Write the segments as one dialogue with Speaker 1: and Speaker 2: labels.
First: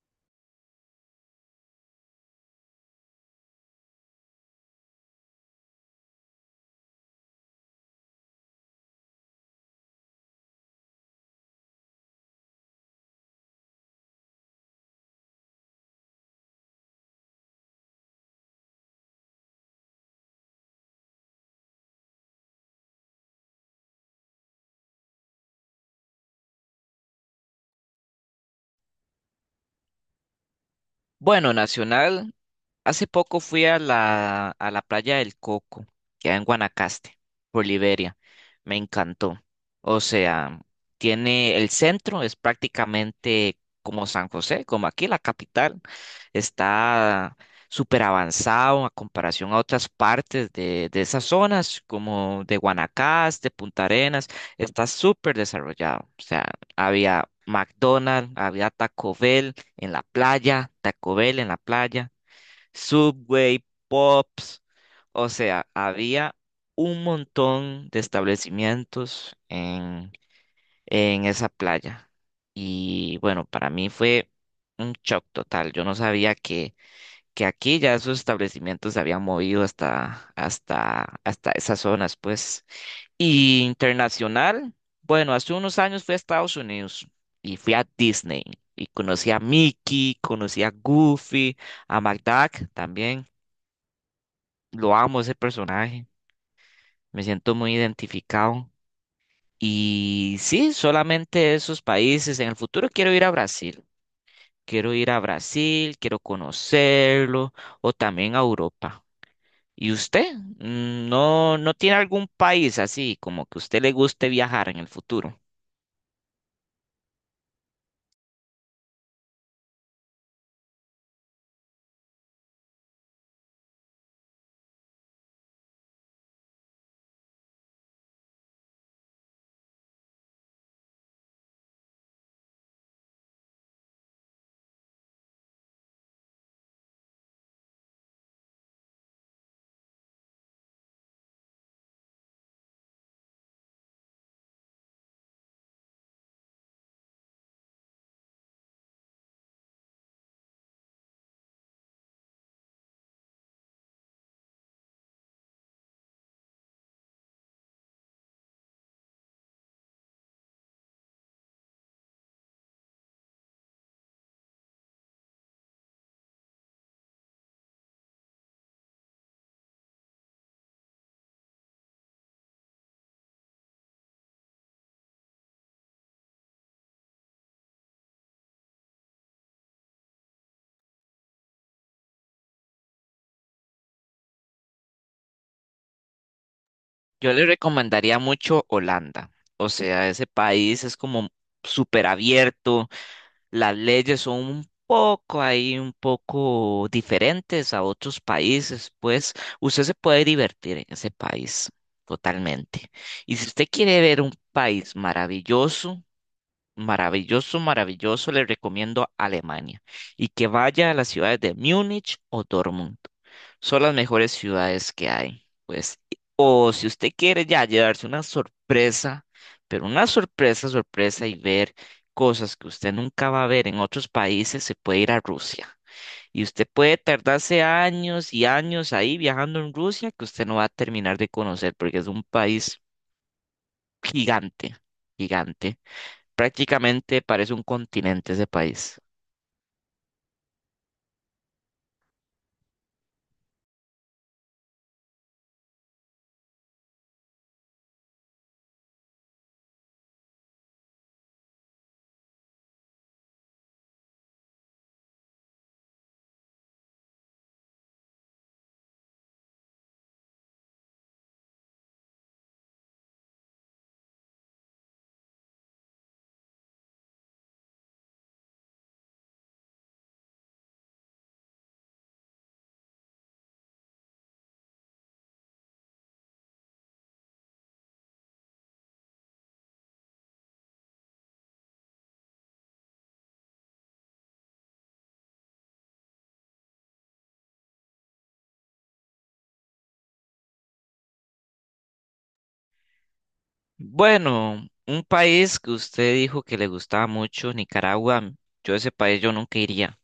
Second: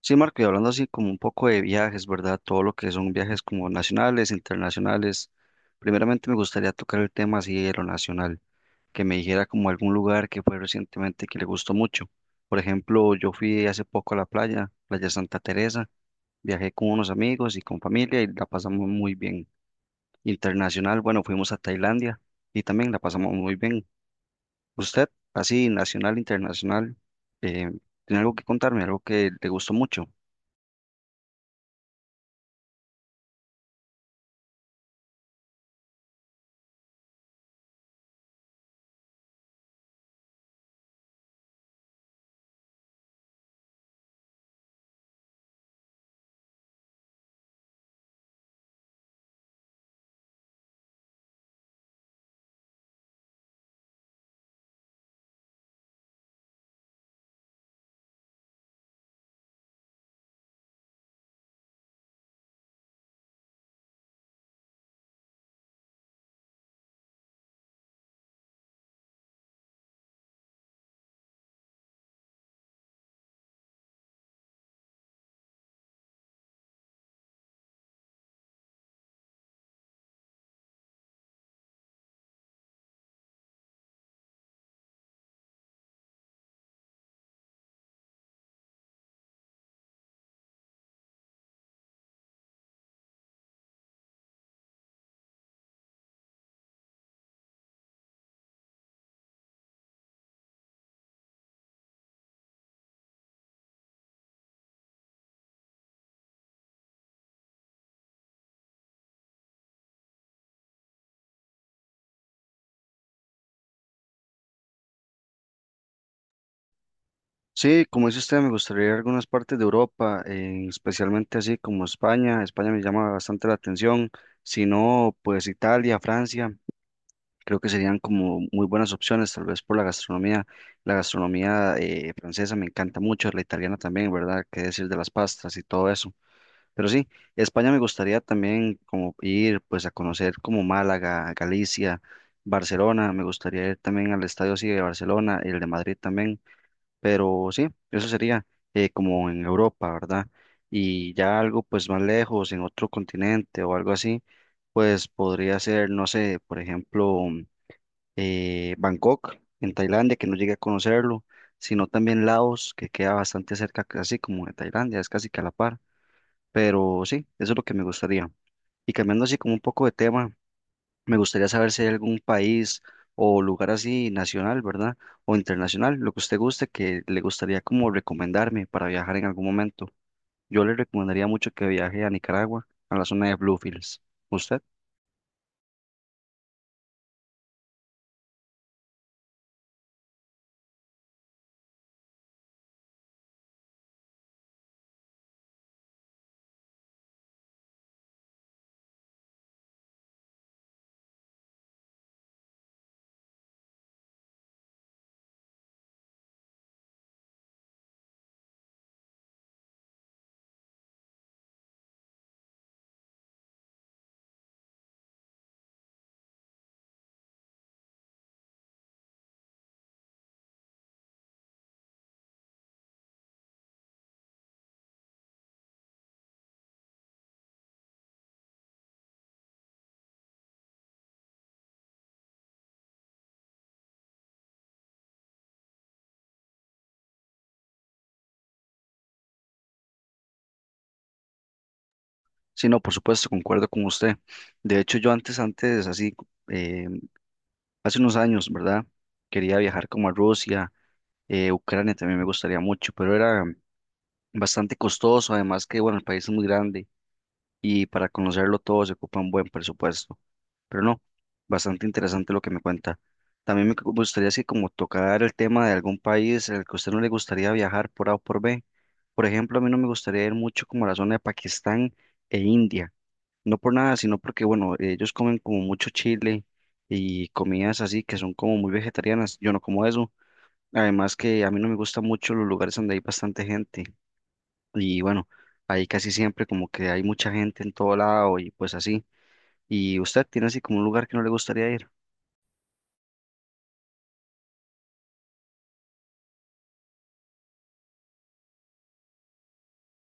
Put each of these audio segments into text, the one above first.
Speaker 1: Sí, Marco, y hablando así como un poco de viajes, ¿verdad? Todo lo que son viajes como nacionales, internacionales. Primeramente me gustaría tocar el tema así de lo nacional, que me dijera como algún lugar que fue recientemente que le gustó mucho. Por ejemplo, yo fui hace poco a la playa, Playa Santa Teresa, viajé con unos amigos y con familia y la pasamos muy bien. Internacional, bueno, fuimos a Tailandia y también la pasamos muy bien. ¿Usted, así nacional, internacional, eh, tiene algo que contarme, algo que le gustó mucho?
Speaker 2: Bueno, nacional, hace poco fui a la playa del Coco, que hay en Guanacaste, por Liberia. Me encantó. O sea, tiene el centro, es prácticamente como San José, como aquí la capital. Está súper avanzado a comparación a otras partes de esas zonas, como de Guanacaste, Punta Arenas. Está súper desarrollado. O sea, había McDonald's, había Taco Bell en la playa, Taco Bell en la playa. Subway, Pops, o sea, había un montón de establecimientos en esa playa. Y bueno, para mí fue un shock total. Yo no sabía que aquí ya esos establecimientos se habían movido hasta esas zonas, pues. Y internacional, bueno, hace unos años fui a Estados Unidos y fui a Disney. Y conocí a Mickey, conocí a Goofy, a McDuck también. Lo amo ese personaje, me siento muy identificado. Y sí, solamente esos países. En el futuro quiero ir a Brasil. Quiero ir a Brasil, quiero conocerlo, o también a Europa. ¿Y usted? Mm, ¿no tiene algún país así como que a usted le guste viajar en el futuro?
Speaker 1: Sí, como dice usted, me gustaría ir a algunas partes de Europa, especialmente así como España. España me llama bastante la atención. Si no, pues Italia, Francia, creo que serían como muy buenas opciones, tal vez por la gastronomía. La gastronomía francesa me encanta mucho, la italiana también, ¿verdad? Qué decir de las pastas y todo eso. Pero sí, España me gustaría también como ir pues a conocer como Málaga, Galicia, Barcelona. Me gustaría ir también al estadio así de Barcelona, el de Madrid también. Pero sí, eso sería como en Europa, ¿verdad? Y ya algo pues más lejos, en otro continente o algo así, pues podría ser, no sé, por ejemplo, Bangkok, en Tailandia, que no llegué a conocerlo, sino también Laos, que queda bastante cerca, así como de Tailandia, es casi que a la par. Pero sí, eso es lo que me gustaría. Y cambiando así como un poco de tema. Me gustaría saber si hay algún país o lugar así nacional, ¿verdad? O internacional, lo que usted guste, que le gustaría como recomendarme para viajar en algún momento. Yo le recomendaría mucho que viaje a Nicaragua, a la zona de Bluefields. ¿Usted?
Speaker 2: Yo le recomendaría mucho Holanda. O sea, ese país es como súper abierto. Las leyes son un poco ahí, un poco diferentes a otros países, pues usted se puede divertir en ese país totalmente. Y si usted quiere ver un país maravilloso, maravilloso, maravilloso, le recomiendo Alemania y que vaya a las ciudades de Múnich o Dortmund. Son las mejores ciudades que hay. Pues, o si usted quiere ya llevarse una sorpresa, pero una sorpresa, sorpresa, y ver cosas que usted nunca va a ver en otros países, se puede ir a Rusia. Y usted puede tardarse años y años ahí viajando en Rusia que usted no va a terminar de conocer porque es un país gigante, gigante. Prácticamente parece un continente ese país.
Speaker 1: Sí, no, por supuesto, concuerdo con usted. De hecho, yo antes, así, eh, hace unos años, ¿verdad? Quería viajar como a Rusia, Ucrania también me gustaría mucho, pero era bastante costoso, además que, bueno, el país es muy grande y para conocerlo todo se ocupa un buen presupuesto. Pero no, bastante interesante lo que me cuenta. También gustaría así como tocar el tema de algún país al que a usted no le gustaría viajar por A o por B. Por ejemplo, a mí no me gustaría ir mucho como a la zona de Pakistán e India. No por nada, sino porque, bueno, ellos comen como mucho chile y comidas así que son como muy vegetarianas. Yo no como eso. Además que a mí no me gustan mucho los lugares donde hay bastante gente. Y bueno, ahí casi siempre como que hay mucha gente en todo lado y pues así. ¿Y usted tiene así como un lugar que no le gustaría ir?
Speaker 2: Bueno, un país que usted dijo que le gustaba mucho, Nicaragua. Yo ese país yo nunca iría.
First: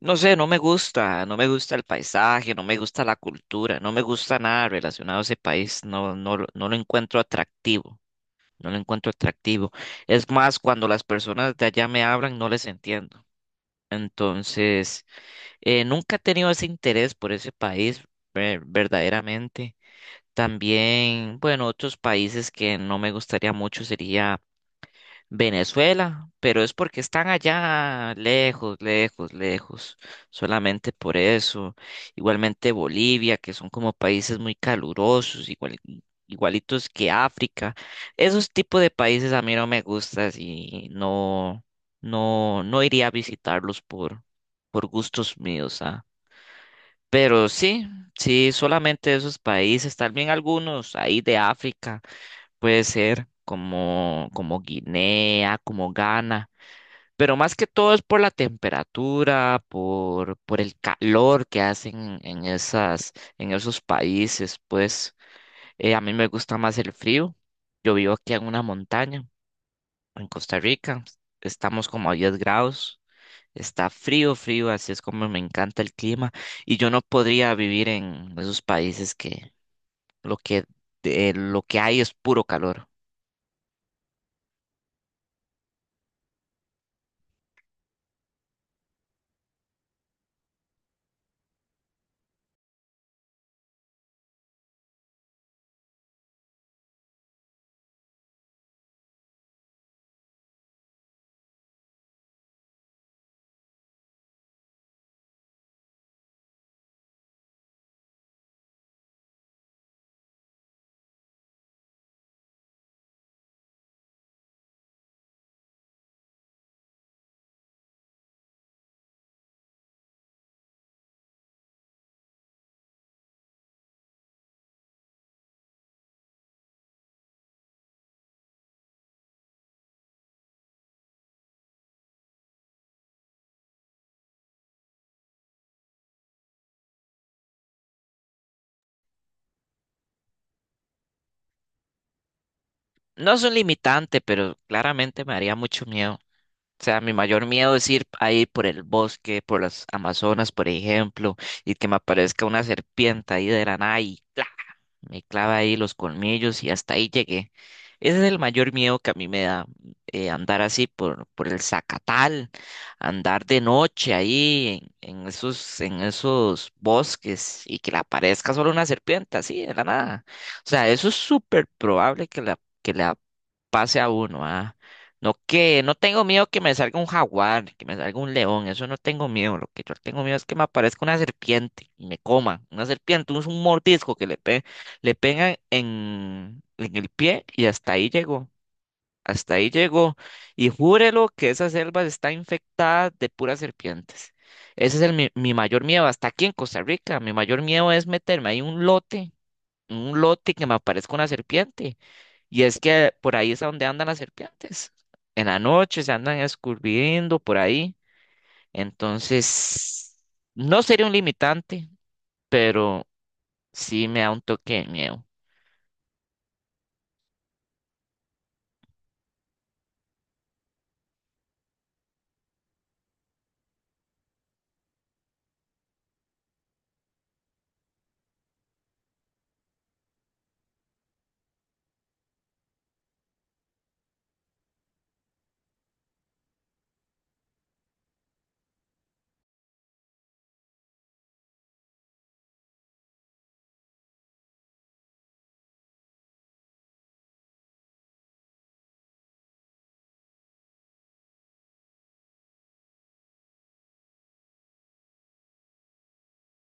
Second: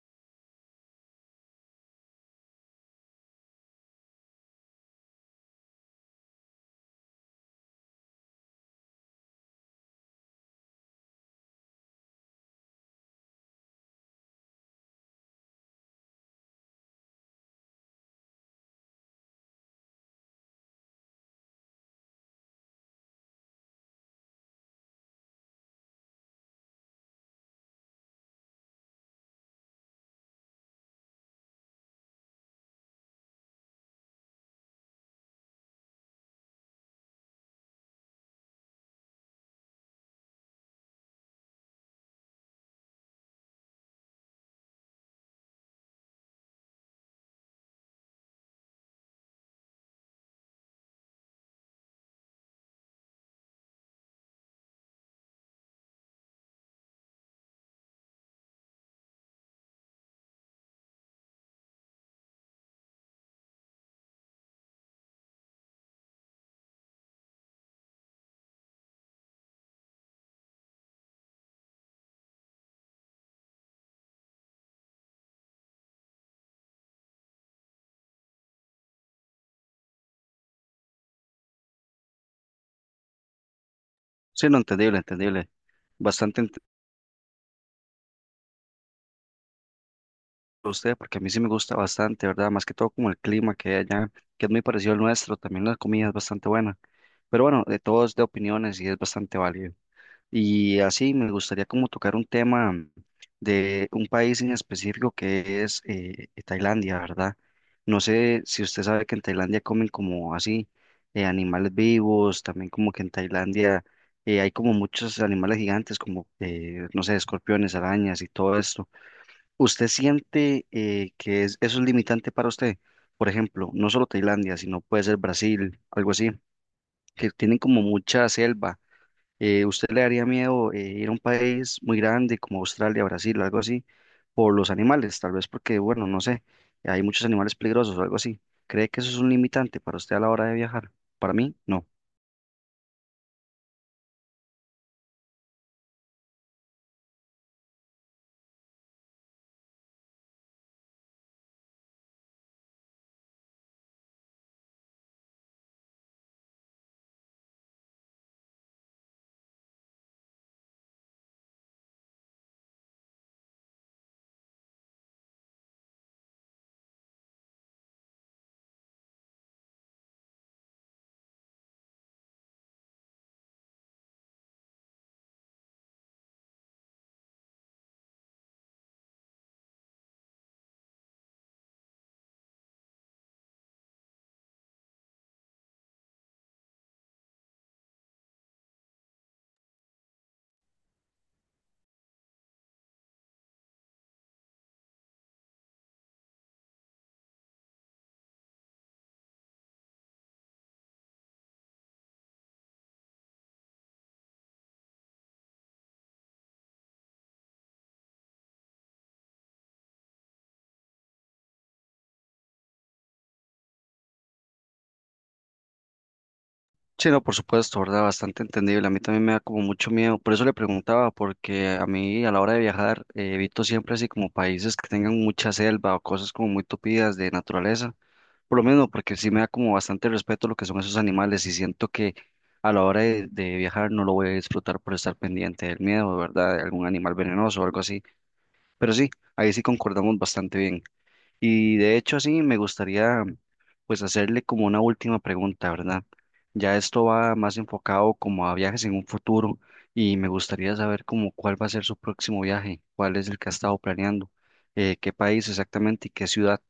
Speaker 2: No sé, no me gusta, no me gusta el paisaje, no me gusta la cultura, no me gusta nada relacionado a ese país, no, no, no lo encuentro atractivo, no lo encuentro atractivo. Es más, cuando las personas de allá me hablan, no les entiendo. Entonces, nunca he tenido ese interés por ese país, verdaderamente. También, bueno, otros países que no me gustaría mucho sería Venezuela, pero es porque están allá lejos, lejos, lejos, solamente por eso. Igualmente Bolivia, que son como países muy calurosos, igual, igualitos que África. Esos tipos de países a mí no me gustan y no, no, no iría a visitarlos por gustos míos, ¿ah? Pero sí, sí, solamente esos países, tal vez algunos ahí de África, puede ser como, como Guinea, como Ghana, pero más que todo es por la temperatura, por el calor que hacen en esas, en esos países, pues a mí me gusta más el frío. Yo vivo aquí en una montaña, en Costa Rica, estamos como a 10 grados. Está frío, frío, así es como me encanta el clima y yo no podría vivir en esos países que lo que, lo que hay es puro calor.
Speaker 1: Sí, no, entendible, entendible. Bastante ent- Usted, porque a mí sí me gusta bastante, ¿verdad? Más que todo como el clima que hay allá, que es muy parecido al nuestro, también la comida es bastante buena. Pero bueno, de todos de opiniones y es bastante válido. Y así me gustaría como tocar un tema de un país en específico que es Tailandia, ¿verdad? No sé si usted sabe que en Tailandia comen como así animales vivos, también como que en Tailandia hay como muchos animales gigantes como, no sé, escorpiones, arañas y todo esto. ¿Usted siente que eso es limitante para usted? Por ejemplo, no solo Tailandia, sino puede ser Brasil, algo así, que tienen como mucha selva. ¿Usted le daría miedo ir a un país muy grande como Australia, Brasil, algo así, por los animales? Tal vez porque, bueno, no sé, hay muchos animales peligrosos o algo así. ¿Cree que eso es un limitante para usted a la hora de viajar? Para mí, no.
Speaker 2: No es un limitante, pero claramente me haría mucho miedo. O sea, mi mayor miedo es ir ahí por el bosque, por las Amazonas, por ejemplo, y que me aparezca una serpiente ahí de la nada y me clava ahí los colmillos y hasta ahí llegué. Ese es el mayor miedo que a mí me da, andar así por el Zacatal, andar de noche ahí en esos, en esos bosques y que le aparezca solo una serpiente así de la nada. O sea, eso es súper probable que la pase a uno, ah. No que, no tengo miedo que me salga un jaguar, que me salga un león, eso no tengo miedo. Lo que yo tengo miedo es que me aparezca una serpiente y me coma. Una serpiente, un mordisco que le pegue. Le pegan en el pie y hasta ahí llegó. Hasta ahí llegó. Y júrelo que esa selva está infectada de puras serpientes. Ese es el, mi mayor miedo. Hasta aquí en Costa Rica, mi mayor miedo es meterme ahí en un lote que me aparezca una serpiente. Y es que por ahí es a donde andan las serpientes. En la noche se andan escurriendo por ahí. Entonces, no sería un limitante, pero sí me da un toque de miedo.
Speaker 1: Sí, no, por supuesto, ¿verdad? Bastante entendible. A mí también me da como mucho miedo. Por eso le preguntaba, porque a mí a la hora de viajar evito siempre así como países que tengan mucha selva o cosas como muy tupidas de naturaleza. Por lo menos porque sí me da como bastante respeto lo que son esos animales y siento que a la hora de viajar no lo voy a disfrutar por estar pendiente del miedo, ¿verdad? De algún animal venenoso o algo así. Pero sí, ahí sí concordamos bastante bien. Y de hecho, sí, me gustaría pues hacerle como una última pregunta, ¿verdad? Ya esto va más enfocado como a viajes en un futuro y me gustaría saber como cuál va a ser su próximo viaje, cuál es el que ha estado planeando, qué país exactamente y qué ciudad.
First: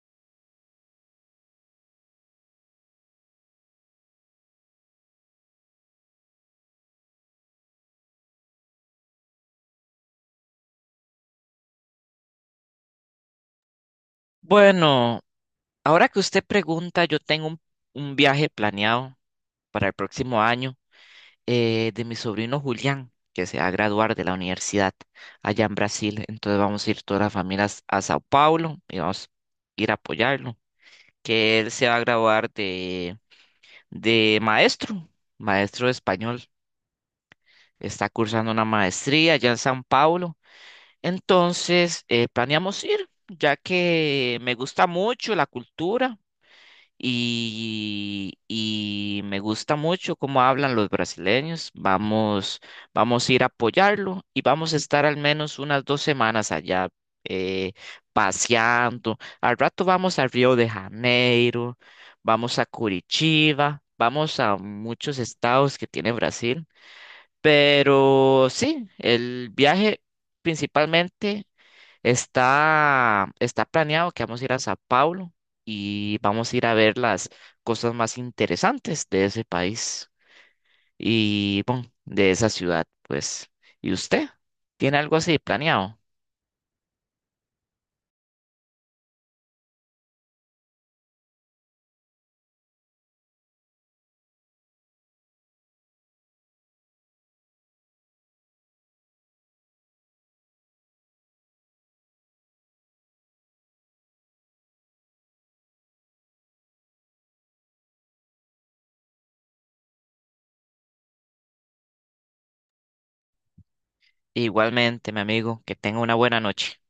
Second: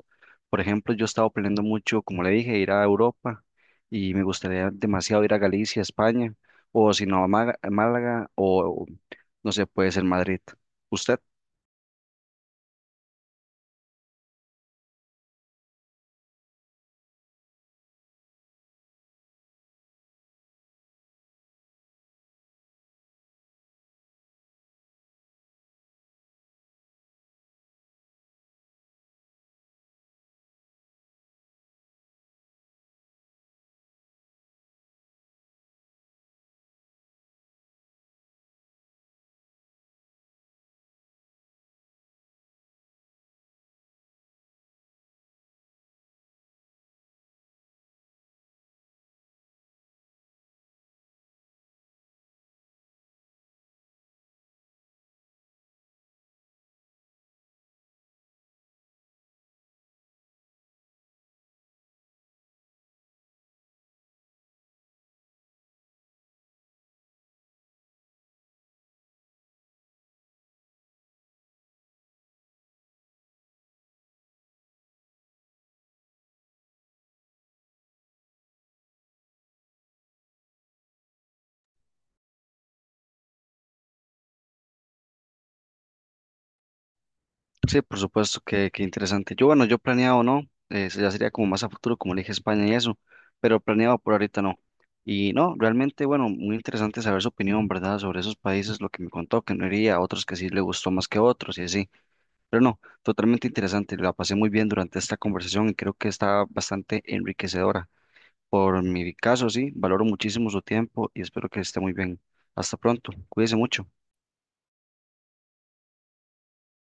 Speaker 1: Por ejemplo, yo he estado planeando mucho, como le dije, ir a Europa y me gustaría demasiado ir a Galicia, España, o si no, a a Málaga o, no sé, puede ser Madrid. ¿Usted?
Speaker 2: Bueno. Ahora que usted pregunta, yo tengo un viaje planeado para el próximo año de mi sobrino Julián, que se va a graduar de la universidad allá en Brasil. Entonces vamos a ir todas las familias a Sao Paulo y vamos a ir a apoyarlo, que él se va a graduar de maestro, maestro de español. Está cursando una maestría allá en Sao Paulo. Entonces planeamos ir, ya que me gusta mucho la cultura. Y me gusta mucho cómo hablan los brasileños. Vamos a ir a apoyarlo y vamos a estar al menos unas 2 semanas allá eh, paseando. Al rato vamos a Río de Janeiro, vamos a Curitiba, vamos a muchos estados que tiene Brasil. Pero sí, el viaje principalmente está planeado que vamos a ir a Sao Paulo y vamos a ir a ver las cosas más interesantes de ese país y bueno, de esa ciudad, pues. ¿Y usted? ¿Tiene algo así planeado?
Speaker 1: Sí, por supuesto, que qué interesante. Yo, bueno, yo planeado no, ya sería como más a futuro, como le dije España y eso, pero planeado por ahorita no. Y no, realmente, bueno, muy interesante saber su opinión, ¿verdad? Sobre esos países, lo que me contó, que no iría, otros que sí le gustó más que otros y así. Pero no, totalmente interesante, la pasé muy bien durante esta conversación y creo que está bastante enriquecedora. Por mi caso, sí, valoro muchísimo su tiempo y espero que esté muy bien. Hasta pronto, cuídese mucho.
Speaker 2: Igualmente, mi amigo, que tenga una buena noche.